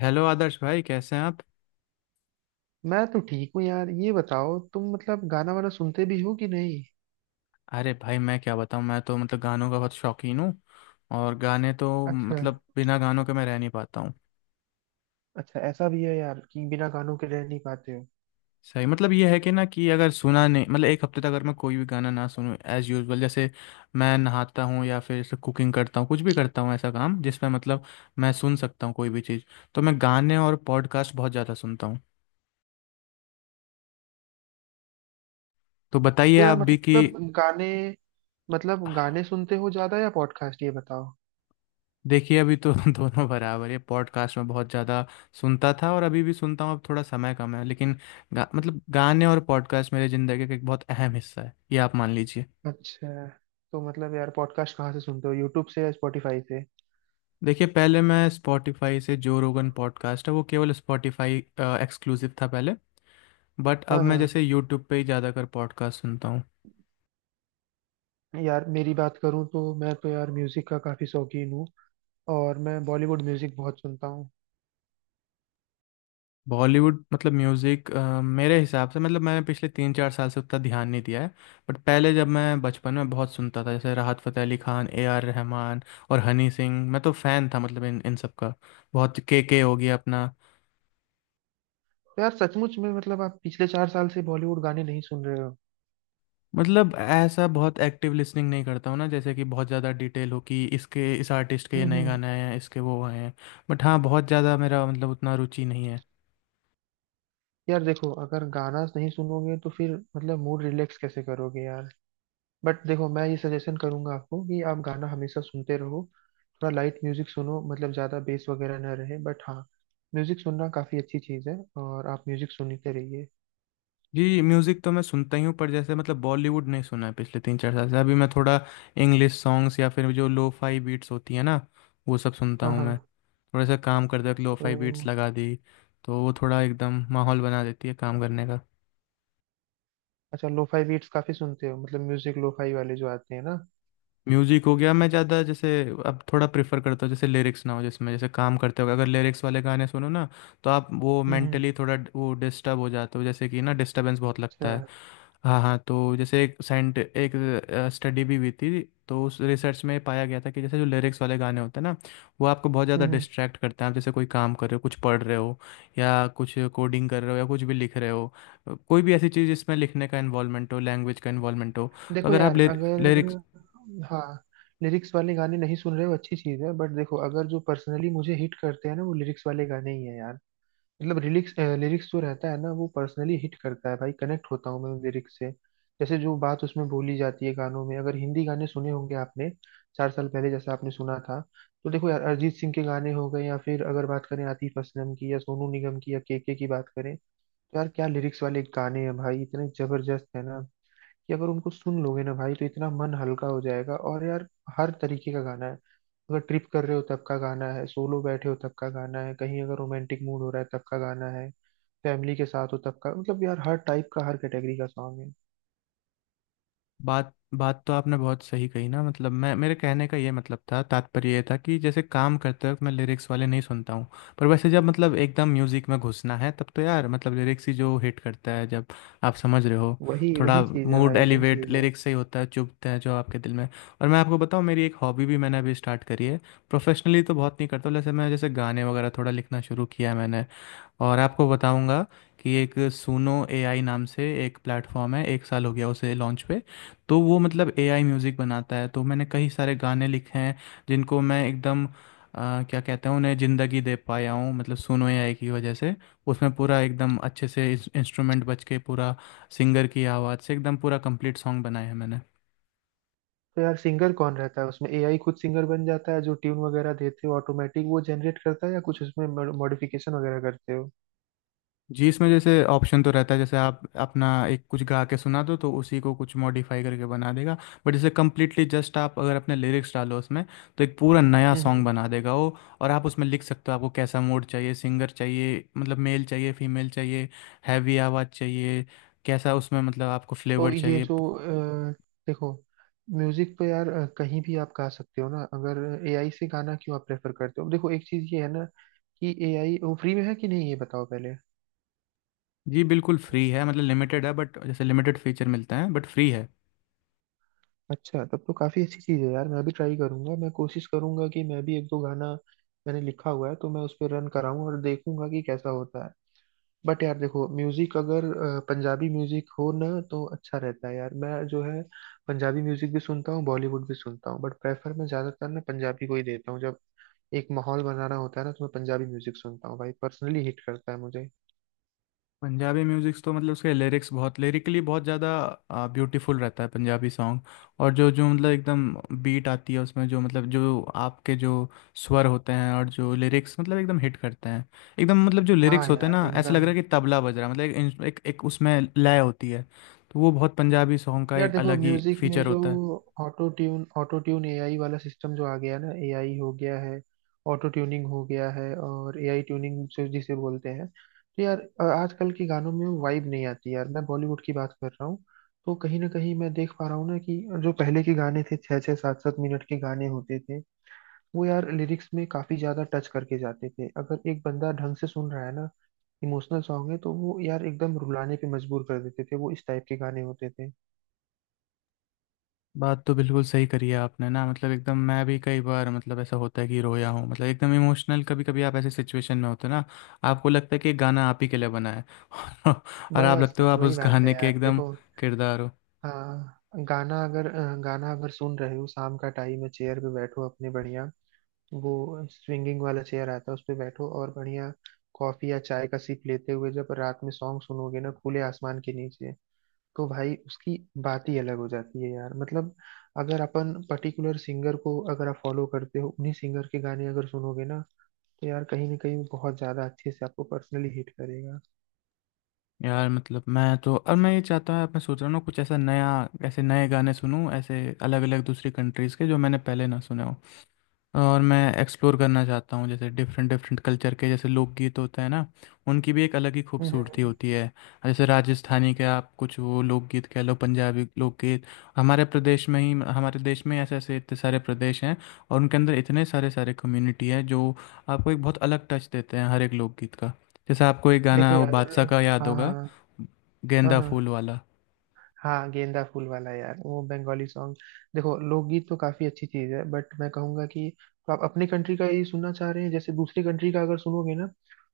Hello Adarsh भाई, कैसे हैं आप? मैं तो ठीक हूँ यार। ये बताओ तुम मतलब गाना वाना सुनते भी हो कि नहीं। अरे भाई, मैं क्या बताऊं, मैं तो मतलब गानों का बहुत शौकीन हूँ। और गाने तो अच्छा। मतलब बिना गानों के मैं रह नहीं पाता हूँ। अच्छा ऐसा भी है यार कि बिना गानों के रह नहीं पाते हो? सही मतलब ये है कि ना, कि अगर सुना नहीं, मतलब एक हफ्ते तक अगर मैं कोई भी गाना ना सुनूं एज यूजुअल, जैसे मैं नहाता हूँ या फिर जैसे कुकिंग करता हूँ, कुछ भी करता हूँ ऐसा काम जिसमें मतलब मैं सुन सकता हूँ कोई भी चीज़, तो मैं गाने और पॉडकास्ट बहुत ज़्यादा सुनता हूँ। तो बताइए तो यार आप भी कि। मतलब गाने गाने सुनते हो ज्यादा या पॉडकास्ट, ये बताओ। देखिए, अभी तो दोनों बराबर है। पॉडकास्ट में बहुत ज़्यादा सुनता था और अभी भी सुनता हूँ, अब थोड़ा समय कम है, लेकिन मतलब गाने और पॉडकास्ट मेरे ज़िंदगी का एक बहुत अहम हिस्सा है, ये आप मान लीजिए। अच्छा। तो मतलब यार पॉडकास्ट कहाँ से सुनते हो, यूट्यूब से या स्पॉटिफाई से? देखिए, पहले मैं स्पॉटिफाई से, जो रोगन पॉडकास्ट है, वो केवल स्पॉटिफाई एक्सक्लूसिव था पहले। बट अब हाँ हाँ। मैं जैसे यूट्यूब पे ही ज़्यादातर पॉडकास्ट सुनता हूँ। यार मेरी बात करूँ तो मैं तो यार म्यूजिक का काफी शौकीन हूँ और मैं बॉलीवुड म्यूजिक बहुत सुनता हूँ। बॉलीवुड मतलब म्यूज़िक, मेरे हिसाब से मतलब मैंने पिछले 3 4 साल से उतना ध्यान नहीं दिया है। बट पहले जब मैं बचपन में बहुत सुनता था, जैसे राहत फ़तेह अली खान, ए आर रहमान और हनी सिंह, मैं तो फ़ैन था मतलब इन इन सब का। बहुत के हो गया अपना। तो यार सचमुच में मतलब आप पिछले 4 साल से बॉलीवुड गाने नहीं सुन रहे हो? मतलब ऐसा बहुत एक्टिव लिसनिंग नहीं करता हूँ ना, जैसे कि बहुत ज़्यादा डिटेल हो कि इसके, इस आर्टिस्ट के ये नए हम्म। गाने आए हैं, इसके वो आए हैं। बट हाँ, बहुत ज़्यादा मेरा मतलब उतना रुचि नहीं है। यार देखो, अगर गाना नहीं सुनोगे तो फिर मतलब मूड रिलैक्स कैसे करोगे यार। बट देखो मैं ये सजेशन करूंगा आपको कि आप गाना हमेशा सुनते रहो। थोड़ा लाइट म्यूजिक सुनो, मतलब ज्यादा बेस वगैरह ना रहे, बट हाँ, म्यूजिक सुनना काफी अच्छी चीज है और आप म्यूजिक सुनते रहिए। जी, म्यूज़िक तो मैं सुनता ही हूँ, पर जैसे मतलब बॉलीवुड नहीं सुना है पिछले 3 4 साल से। अभी मैं थोड़ा इंग्लिश सॉन्ग्स या फिर जो लो फाई बीट्स होती है ना, वो सब सुनता हाँ हूँ हाँ। मैं। थोड़ा सा काम करते वक्त लो फाई बीट्स तो लगा दी, तो वो थोड़ा एकदम माहौल बना देती है काम करने का। अच्छा लोफाई बीट्स काफी सुनते हो, मतलब म्यूजिक लोफाई वाले जो आते हैं ना। म्यूज़िक हो गया मैं ज़्यादा जैसे अब थोड़ा प्रेफर करता हूँ जैसे लिरिक्स ना हो जिसमें, जैसे काम करते वक्त अगर लिरिक्स वाले गाने सुनो ना, तो आप वो हम्म हम्म, मेंटली थोड़ा वो डिस्टर्ब हो जाते हो, जैसे कि ना, डिस्टर्बेंस बहुत लगता अच्छा, है। हाँ हाँ, तो जैसे एक स्टडी भी हुई थी, तो उस रिसर्च में पाया गया था कि जैसे जो लिरिक्स वाले गाने होते हैं ना, वो आपको बहुत ज़्यादा हम्म। डिस्ट्रैक्ट करते हैं। आप जैसे कोई काम कर रहे हो, कुछ पढ़ रहे हो या कुछ कोडिंग कर रहे हो या कुछ भी लिख रहे हो, कोई भी ऐसी चीज़ जिसमें लिखने का इन्वॉल्वमेंट हो, लैंग्वेज का इन्वॉल्वमेंट हो, तो देखो अगर यार आप अगर, लिरिक्स। हाँ, लिरिक्स वाले गाने नहीं सुन रहे हो अच्छी चीज है, बट देखो अगर जो पर्सनली मुझे हिट करते हैं ना वो लिरिक्स वाले गाने ही है यार। मतलब लिरिक्स लिरिक्स जो रहता है ना वो पर्सनली हिट करता है भाई, कनेक्ट होता हूँ मैं उन लिरिक्स से। जैसे जो बात उसमें बोली जाती है गानों में, अगर हिंदी गाने सुने होंगे आपने 4 साल पहले जैसा आपने सुना था। तो देखो यार अरिजीत सिंह के गाने हो गए या फिर अगर बात करें आतिफ असलम की या सोनू निगम की या केके की बात करें, तो यार क्या लिरिक्स वाले गाने हैं भाई, इतने जबरदस्त है ना कि अगर उनको सुन लोगे ना भाई तो इतना मन हल्का हो जाएगा। और यार हर तरीके का गाना है। अगर ट्रिप कर रहे हो तब का गाना है, सोलो बैठे हो तब का गाना है, कहीं अगर रोमांटिक मूड हो रहा है तब का गाना है, फैमिली के साथ हो तब का, मतलब यार हर टाइप का, हर कैटेगरी का सॉन्ग है। बात बात तो आपने बहुत सही कही ना। मतलब मैं मेरे कहने का ये मतलब था, तात्पर्य ये था कि जैसे काम करते वक्त मैं लिरिक्स वाले नहीं सुनता हूँ। पर वैसे जब मतलब एकदम म्यूजिक में घुसना है, तब तो यार मतलब लिरिक्स ही जो हिट करता है जब, आप समझ रहे हो। वही थोड़ा वही चीज है मूड भाई, वही एलिवेट चीज है। लिरिक्स से ही होता है, चुभते हैं जो आपके दिल में। और मैं आपको बताऊँ, मेरी एक हॉबी भी मैंने अभी स्टार्ट करी है, प्रोफेशनली तो बहुत नहीं करता हूँ, जैसे मैं जैसे गाने वगैरह थोड़ा लिखना शुरू किया है मैंने। और आपको बताऊंगा कि एक सुनो एआई नाम से एक प्लेटफॉर्म है, एक साल हो गया उसे लॉन्च पे। तो वो मतलब एआई म्यूज़िक बनाता है, तो मैंने कई सारे गाने लिखे हैं जिनको मैं एकदम, क्या कहते हैं उन्हें, ज़िंदगी दे पाया हूँ, मतलब सुनो एआई की वजह से। उसमें पूरा एकदम अच्छे से इंस्ट्रूमेंट बज के, पूरा सिंगर की आवाज़ से, एकदम पूरा कंप्लीट सॉन्ग बनाया है मैंने। तो यार सिंगर कौन रहता है उसमें, एआई खुद सिंगर बन जाता है? जो ट्यून वगैरह देते हो ऑटोमेटिक वो जनरेट करता है या कुछ उसमें मॉडिफिकेशन वगैरह करते हो? जी, इसमें जैसे ऑप्शन तो रहता है, जैसे आप अपना एक कुछ गा के सुना दो, तो उसी को कुछ मॉडिफाई करके बना देगा। बट जैसे कम्प्लीटली जस्ट, आप अगर अपने लिरिक्स डालो उसमें, तो एक पूरा नया हम्म। सॉन्ग बना देगा वो। और आप उसमें लिख सकते हो आपको कैसा मूड चाहिए, सिंगर चाहिए, मतलब मेल चाहिए, फीमेल चाहिए, हैवी आवाज़ चाहिए, कैसा उसमें मतलब आपको तो फ्लेवर ये चाहिए। जो अ, देखो, म्यूजिक तो यार कहीं भी आप गा सकते हो ना, अगर एआई से गाना क्यों आप प्रेफर करते हो? देखो एक चीज ये है ना कि एआई वो फ्री में है कि नहीं ये बताओ पहले। जी, बिल्कुल फ्री है। मतलब लिमिटेड है, बट जैसे लिमिटेड फीचर मिलते हैं, बट फ्री है। अच्छा, तब तो काफी अच्छी चीज है यार, मैं भी ट्राई करूंगा। मैं कोशिश करूंगा कि मैं भी एक दो गाना मैंने लिखा हुआ है तो मैं उस पर रन कराऊं और देखूंगा कि कैसा होता है। बट यार देखो म्यूजिक अगर पंजाबी म्यूजिक हो ना तो अच्छा रहता है यार। मैं जो है पंजाबी म्यूजिक भी सुनता हूँ, बॉलीवुड भी सुनता हूँ, बट प्रेफर मैं ज्यादातर ना पंजाबी को ही देता हूँ। जब एक माहौल बनाना होता है ना तो मैं पंजाबी म्यूजिक सुनता हूँ भाई, पर्सनली हिट करता है मुझे। पंजाबी म्यूजिक्स तो मतलब उसके लिरिक्स बहुत लिरिकली बहुत ज़्यादा ब्यूटीफुल रहता है, पंजाबी सॉन्ग। और जो जो मतलब एकदम बीट आती है उसमें, जो मतलब जो आपके जो स्वर होते हैं और जो लिरिक्स मतलब एकदम हिट करते हैं, एकदम मतलब जो हाँ लिरिक्स होते हैं यार ना, ऐसा लग एकदम। रहा है कि तबला बज रहा है। मतलब एक उसमें लय होती है, तो वो बहुत पंजाबी सॉन्ग का यार एक देखो अलग ही म्यूजिक में फीचर जो होता है। ऑटो ट्यून एआई वाला सिस्टम जो आ गया ना, एआई हो गया है, ऑटो ट्यूनिंग हो गया है और एआई ट्यूनिंग जो जिसे बोलते हैं, तो यार आजकल के गानों में वो वाइब नहीं आती यार, मैं बॉलीवुड की बात कर रहा हूँ। तो कहीं ना कहीं मैं देख पा रहा हूँ ना कि जो पहले के गाने थे छः छः सात सात मिनट के गाने होते थे, वो यार लिरिक्स में काफी ज्यादा टच करके जाते थे। अगर एक बंदा ढंग से सुन रहा है ना, इमोशनल सॉन्ग है, तो वो यार एकदम रुलाने पे मजबूर कर देते थे, वो इस टाइप के गाने होते थे। बात तो बिल्कुल सही करी है आपने ना, मतलब एकदम मैं भी कई बार मतलब ऐसा होता है कि रोया हूँ, मतलब एकदम इमोशनल। कभी कभी आप ऐसे सिचुएशन में होते हो ना, आपको लगता है कि ये गाना आप ही के लिए बना है। और आप बस लगते हो बस आप वही उस बात है गाने के यार। एकदम देखो, किरदार हो। हाँ, गाना अगर सुन रहे हो शाम का टाइम में चेयर पे बैठो अपने, बढ़िया वो स्विंगिंग वाला चेयर आता है उस पे बैठो, और बढ़िया कॉफी या चाय का सिप लेते हुए जब रात में सॉन्ग सुनोगे ना खुले आसमान के नीचे, तो भाई उसकी बात ही अलग हो जाती है यार। मतलब अगर अपन पर्टिकुलर सिंगर को अगर आप फॉलो करते हो, उन्हीं सिंगर के गाने अगर सुनोगे ना तो यार कहीं ना कहीं वो बहुत ज्यादा अच्छे से आपको पर्सनली हिट करेगा। यार मतलब मैं तो, और मैं ये चाहता हूँ, मैं सोच रहा हूँ ना कुछ ऐसा नया, ऐसे नए गाने सुनूँ ऐसे अलग अलग दूसरी कंट्रीज़ के, जो मैंने पहले ना सुने हो। और मैं एक्सप्लोर करना चाहता हूँ जैसे डिफरेंट डिफरेंट कल्चर के, जैसे लोकगीत होते हैं ना, उनकी भी एक अलग ही खूबसूरती हम्म, होती है। जैसे राजस्थानी के आप कुछ वो लोकगीत कह लो, पंजाबी लोकगीत। हमारे प्रदेश में ही, हमारे देश में ऐसे ऐसे इतने सारे प्रदेश हैं, और उनके अंदर इतने सारे सारे कम्युनिटी हैं जो आपको एक बहुत अलग टच देते हैं, हर एक लोकगीत का। जैसे आपको एक देखो गाना वो यार, बादशाह का याद हाँ हाँ होगा, हाँ। हाँ गेंदा हाँ, फूल वाला। हाँ गेंदा फूल वाला यार वो बंगाली सॉन्ग। देखो लोकगीत तो काफी अच्छी चीज है बट मैं कहूंगा कि तो आप अपनी कंट्री का ही सुनना चाह रहे हैं। जैसे दूसरी कंट्री का अगर सुनोगे ना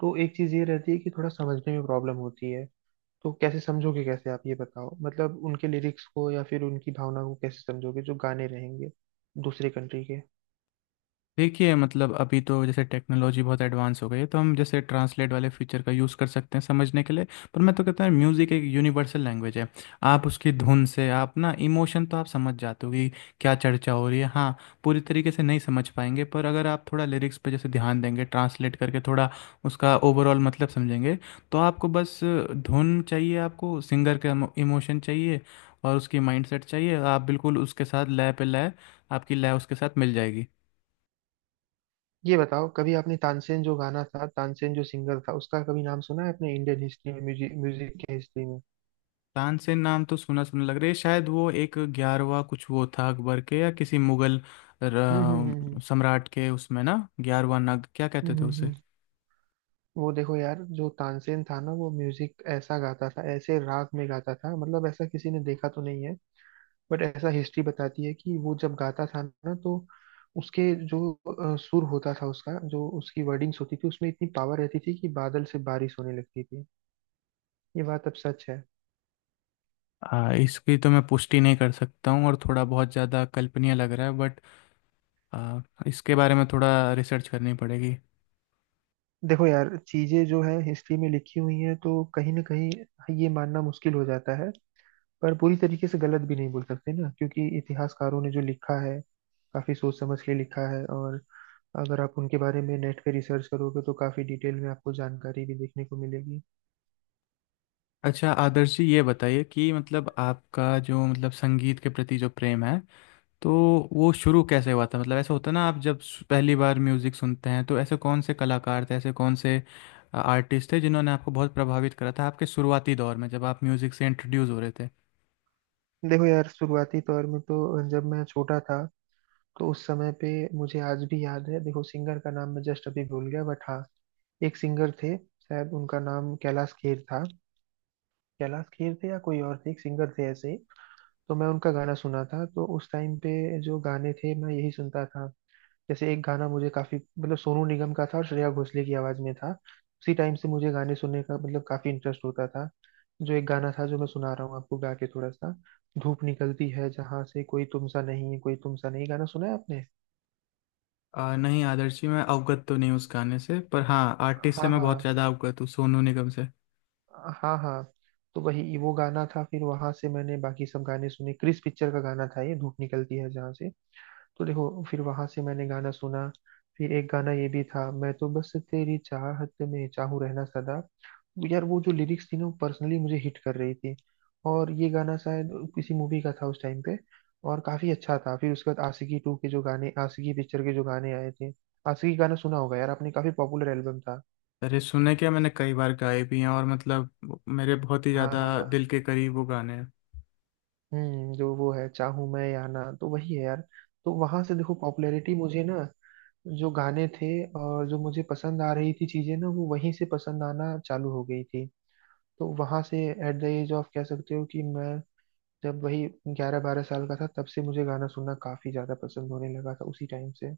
तो एक चीज ये रहती है कि थोड़ा समझने में प्रॉब्लम होती है। तो कैसे समझोगे, कैसे आप ये बताओ मतलब उनके लिरिक्स को या फिर उनकी भावना को कैसे समझोगे जो गाने रहेंगे दूसरे कंट्री के। देखिए, मतलब अभी तो जैसे टेक्नोलॉजी बहुत एडवांस हो गई है, तो हम जैसे ट्रांसलेट वाले फीचर का यूज़ कर सकते हैं समझने के लिए। पर मैं तो कहता हूँ म्यूज़िक एक यूनिवर्सल लैंग्वेज है। आप उसकी धुन से, आप ना इमोशन तो आप समझ जाते हो कि क्या चर्चा हो रही है। हाँ, पूरी तरीके से नहीं समझ पाएंगे, पर अगर आप थोड़ा लिरिक्स पे जैसे ध्यान देंगे, ट्रांसलेट करके थोड़ा उसका ओवरऑल मतलब समझेंगे, तो आपको बस धुन चाहिए, आपको सिंगर का इमोशन चाहिए और उसकी माइंडसेट चाहिए, आप बिल्कुल उसके साथ लय पे लय, आपकी लय उसके साथ मिल जाएगी। ये बताओ, कभी आपने तानसेन जो गाना था, तानसेन जो सिंगर था उसका कभी नाम सुना है अपने इंडियन हिस्ट्री में, म्यूजिक म्यूजिक के हिस्ट्री में? तानसेन नाम तो सुना सुना लग रहा है, शायद वो एक 11वां कुछ वो था अकबर के या किसी मुगल हम्म। सम्राट के, उसमें ना 11वां नग क्या हम्म कहते थे हम्म उसे। हम्म, वो देखो यार जो तानसेन था ना वो म्यूजिक ऐसा गाता था ऐसे राग में गाता था, मतलब ऐसा किसी ने देखा तो नहीं है बट ऐसा हिस्ट्री बताती है कि वो जब गाता था ना तो उसके जो सुर होता था उसका, जो उसकी वर्डिंग्स होती थी उसमें इतनी पावर रहती थी कि बादल से बारिश होने लगती थी। ये बात अब सच है। इसकी तो मैं पुष्टि नहीं कर सकता हूँ, और थोड़ा बहुत ज़्यादा कल्पनीय लग रहा है, बट आ, इसके बारे में थोड़ा रिसर्च करनी पड़ेगी। देखो यार चीजें जो है हिस्ट्री में लिखी हुई हैं तो कहीं ना कहीं ये मानना मुश्किल हो जाता है, पर पूरी तरीके से गलत भी नहीं बोल सकते ना क्योंकि इतिहासकारों ने जो लिखा है काफी सोच समझ के लिखा है। और अगर आप उनके बारे में नेट पे रिसर्च करोगे तो काफी डिटेल में आपको जानकारी भी देखने को मिलेगी। अच्छा आदर्श जी, ये बताइए कि मतलब आपका जो, मतलब संगीत के प्रति जो प्रेम है, तो वो शुरू कैसे हुआ था? मतलब ऐसा होता है ना, आप जब पहली बार म्यूज़िक सुनते हैं, तो ऐसे कौन से कलाकार थे, ऐसे कौन से आर्टिस्ट थे जिन्होंने आपको बहुत प्रभावित करा था आपके शुरुआती दौर में, जब आप म्यूज़िक से इंट्रोड्यूस हो रहे थे? देखो यार शुरुआती तौर में तो जब मैं छोटा था तो उस समय पे मुझे आज भी याद है, देखो सिंगर का नाम मैं जस्ट अभी भूल गया बट हाँ, एक सिंगर थे शायद उनका नाम कैलाश खेर था। कैलाश खेर थे या कोई और थे, एक सिंगर थे ऐसे ही। तो मैं उनका गाना सुना था तो उस टाइम पे जो गाने थे मैं यही सुनता था। जैसे एक गाना मुझे काफी मतलब सोनू निगम का था और श्रेया घोषाल की आवाज में था। उसी टाइम से मुझे गाने सुनने का मतलब काफी इंटरेस्ट होता था। जो एक गाना था जो मैं सुना रहा हूँ आपको गा के थोड़ा सा, धूप निकलती है जहां से, कोई तुमसा नहीं है, कोई तुमसा नहीं, गाना सुना है आपने? नहीं आदर्श जी, मैं अवगत तो नहीं हूँ उस गाने से, पर हाँ आर्टिस्ट से हाँ मैं हाँ। बहुत ज़्यादा अवगत हूँ, सोनू निगम से। हाँ हाँ। तो वही वो गाना था, फिर वहां से मैंने बाकी सब गाने सुने। क्रिस पिक्चर का गाना था ये धूप निकलती है जहां से। तो देखो फिर वहां से मैंने गाना सुना, फिर एक गाना ये भी था, मैं तो बस तेरी चाहत में चाहूँ रहना सदा, वो यार वो जो लिरिक्स थी ना वो पर्सनली मुझे हिट कर रही थी। और ये गाना शायद किसी मूवी का था उस टाइम पे, और काफी अच्छा था। फिर उसके बाद आशिकी टू के जो गाने, आशिकी पिक्चर के जो गाने आए थे, आशिकी गाना सुना होगा यार आपने, काफी पॉपुलर एल्बम था। अरे सुने क्या, मैंने कई बार गाए भी हैं, और मतलब मेरे बहुत ही हाँ ज़्यादा हाँ। दिल के करीब वो गाने हैं। हम्म, जो वो है चाहूं मैं या ना, तो वही है यार। तो वहां से देखो पॉपुलैरिटी मुझे ना, जो गाने थे और जो मुझे पसंद आ रही थी चीजें ना, वो वहीं से पसंद आना चालू हो गई थी। तो वहां से एट द एज ऑफ कह सकते हो कि मैं, जब वही 11-12 साल का था, तब से मुझे गाना सुनना काफी ज्यादा पसंद होने लगा था उसी टाइम से।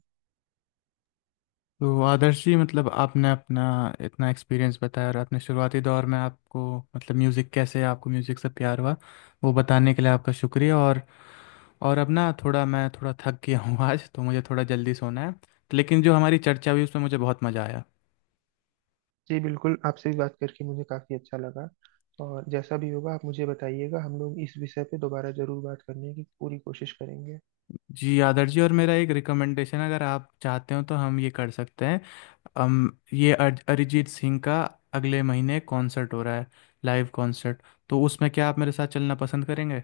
तो आदर्श जी, मतलब आपने अपना इतना एक्सपीरियंस बताया, और अपने शुरुआती दौर में आपको मतलब म्यूज़िक कैसे, आपको म्यूज़िक से प्यार हुआ, वो बताने के लिए आपका शुक्रिया। और अब ना थोड़ा, मैं थोड़ा थक गया हूँ आज तो मुझे थोड़ा जल्दी सोना है, लेकिन जो हमारी चर्चा हुई उसमें मुझे बहुत मज़ा आया। जी बिल्कुल, आपसे भी बात करके मुझे काफी अच्छा लगा और जैसा भी होगा आप मुझे बताइएगा, हम लोग इस विषय पे दोबारा जरूर बात करने की पूरी कोशिश करेंगे। जी आदर्श जी, और मेरा एक रिकमेंडेशन, अगर आप चाहते हो तो हम ये कर सकते हैं। हम ये अरिजीत सिंह का अगले महीने कॉन्सर्ट हो रहा है, लाइव कॉन्सर्ट। तो उसमें क्या आप मेरे साथ चलना पसंद करेंगे?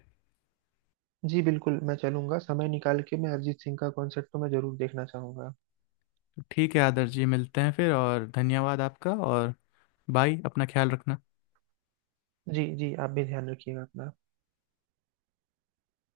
जी बिल्कुल मैं चलूंगा, समय निकाल के मैं अरिजीत सिंह का कॉन्सर्ट तो मैं जरूर देखना चाहूंगा। ठीक है आदर्श जी, मिलते हैं फिर, और धन्यवाद आपका। और बाय, अपना ख्याल रखना। जी जी आप भी ध्यान रखिएगा अपना।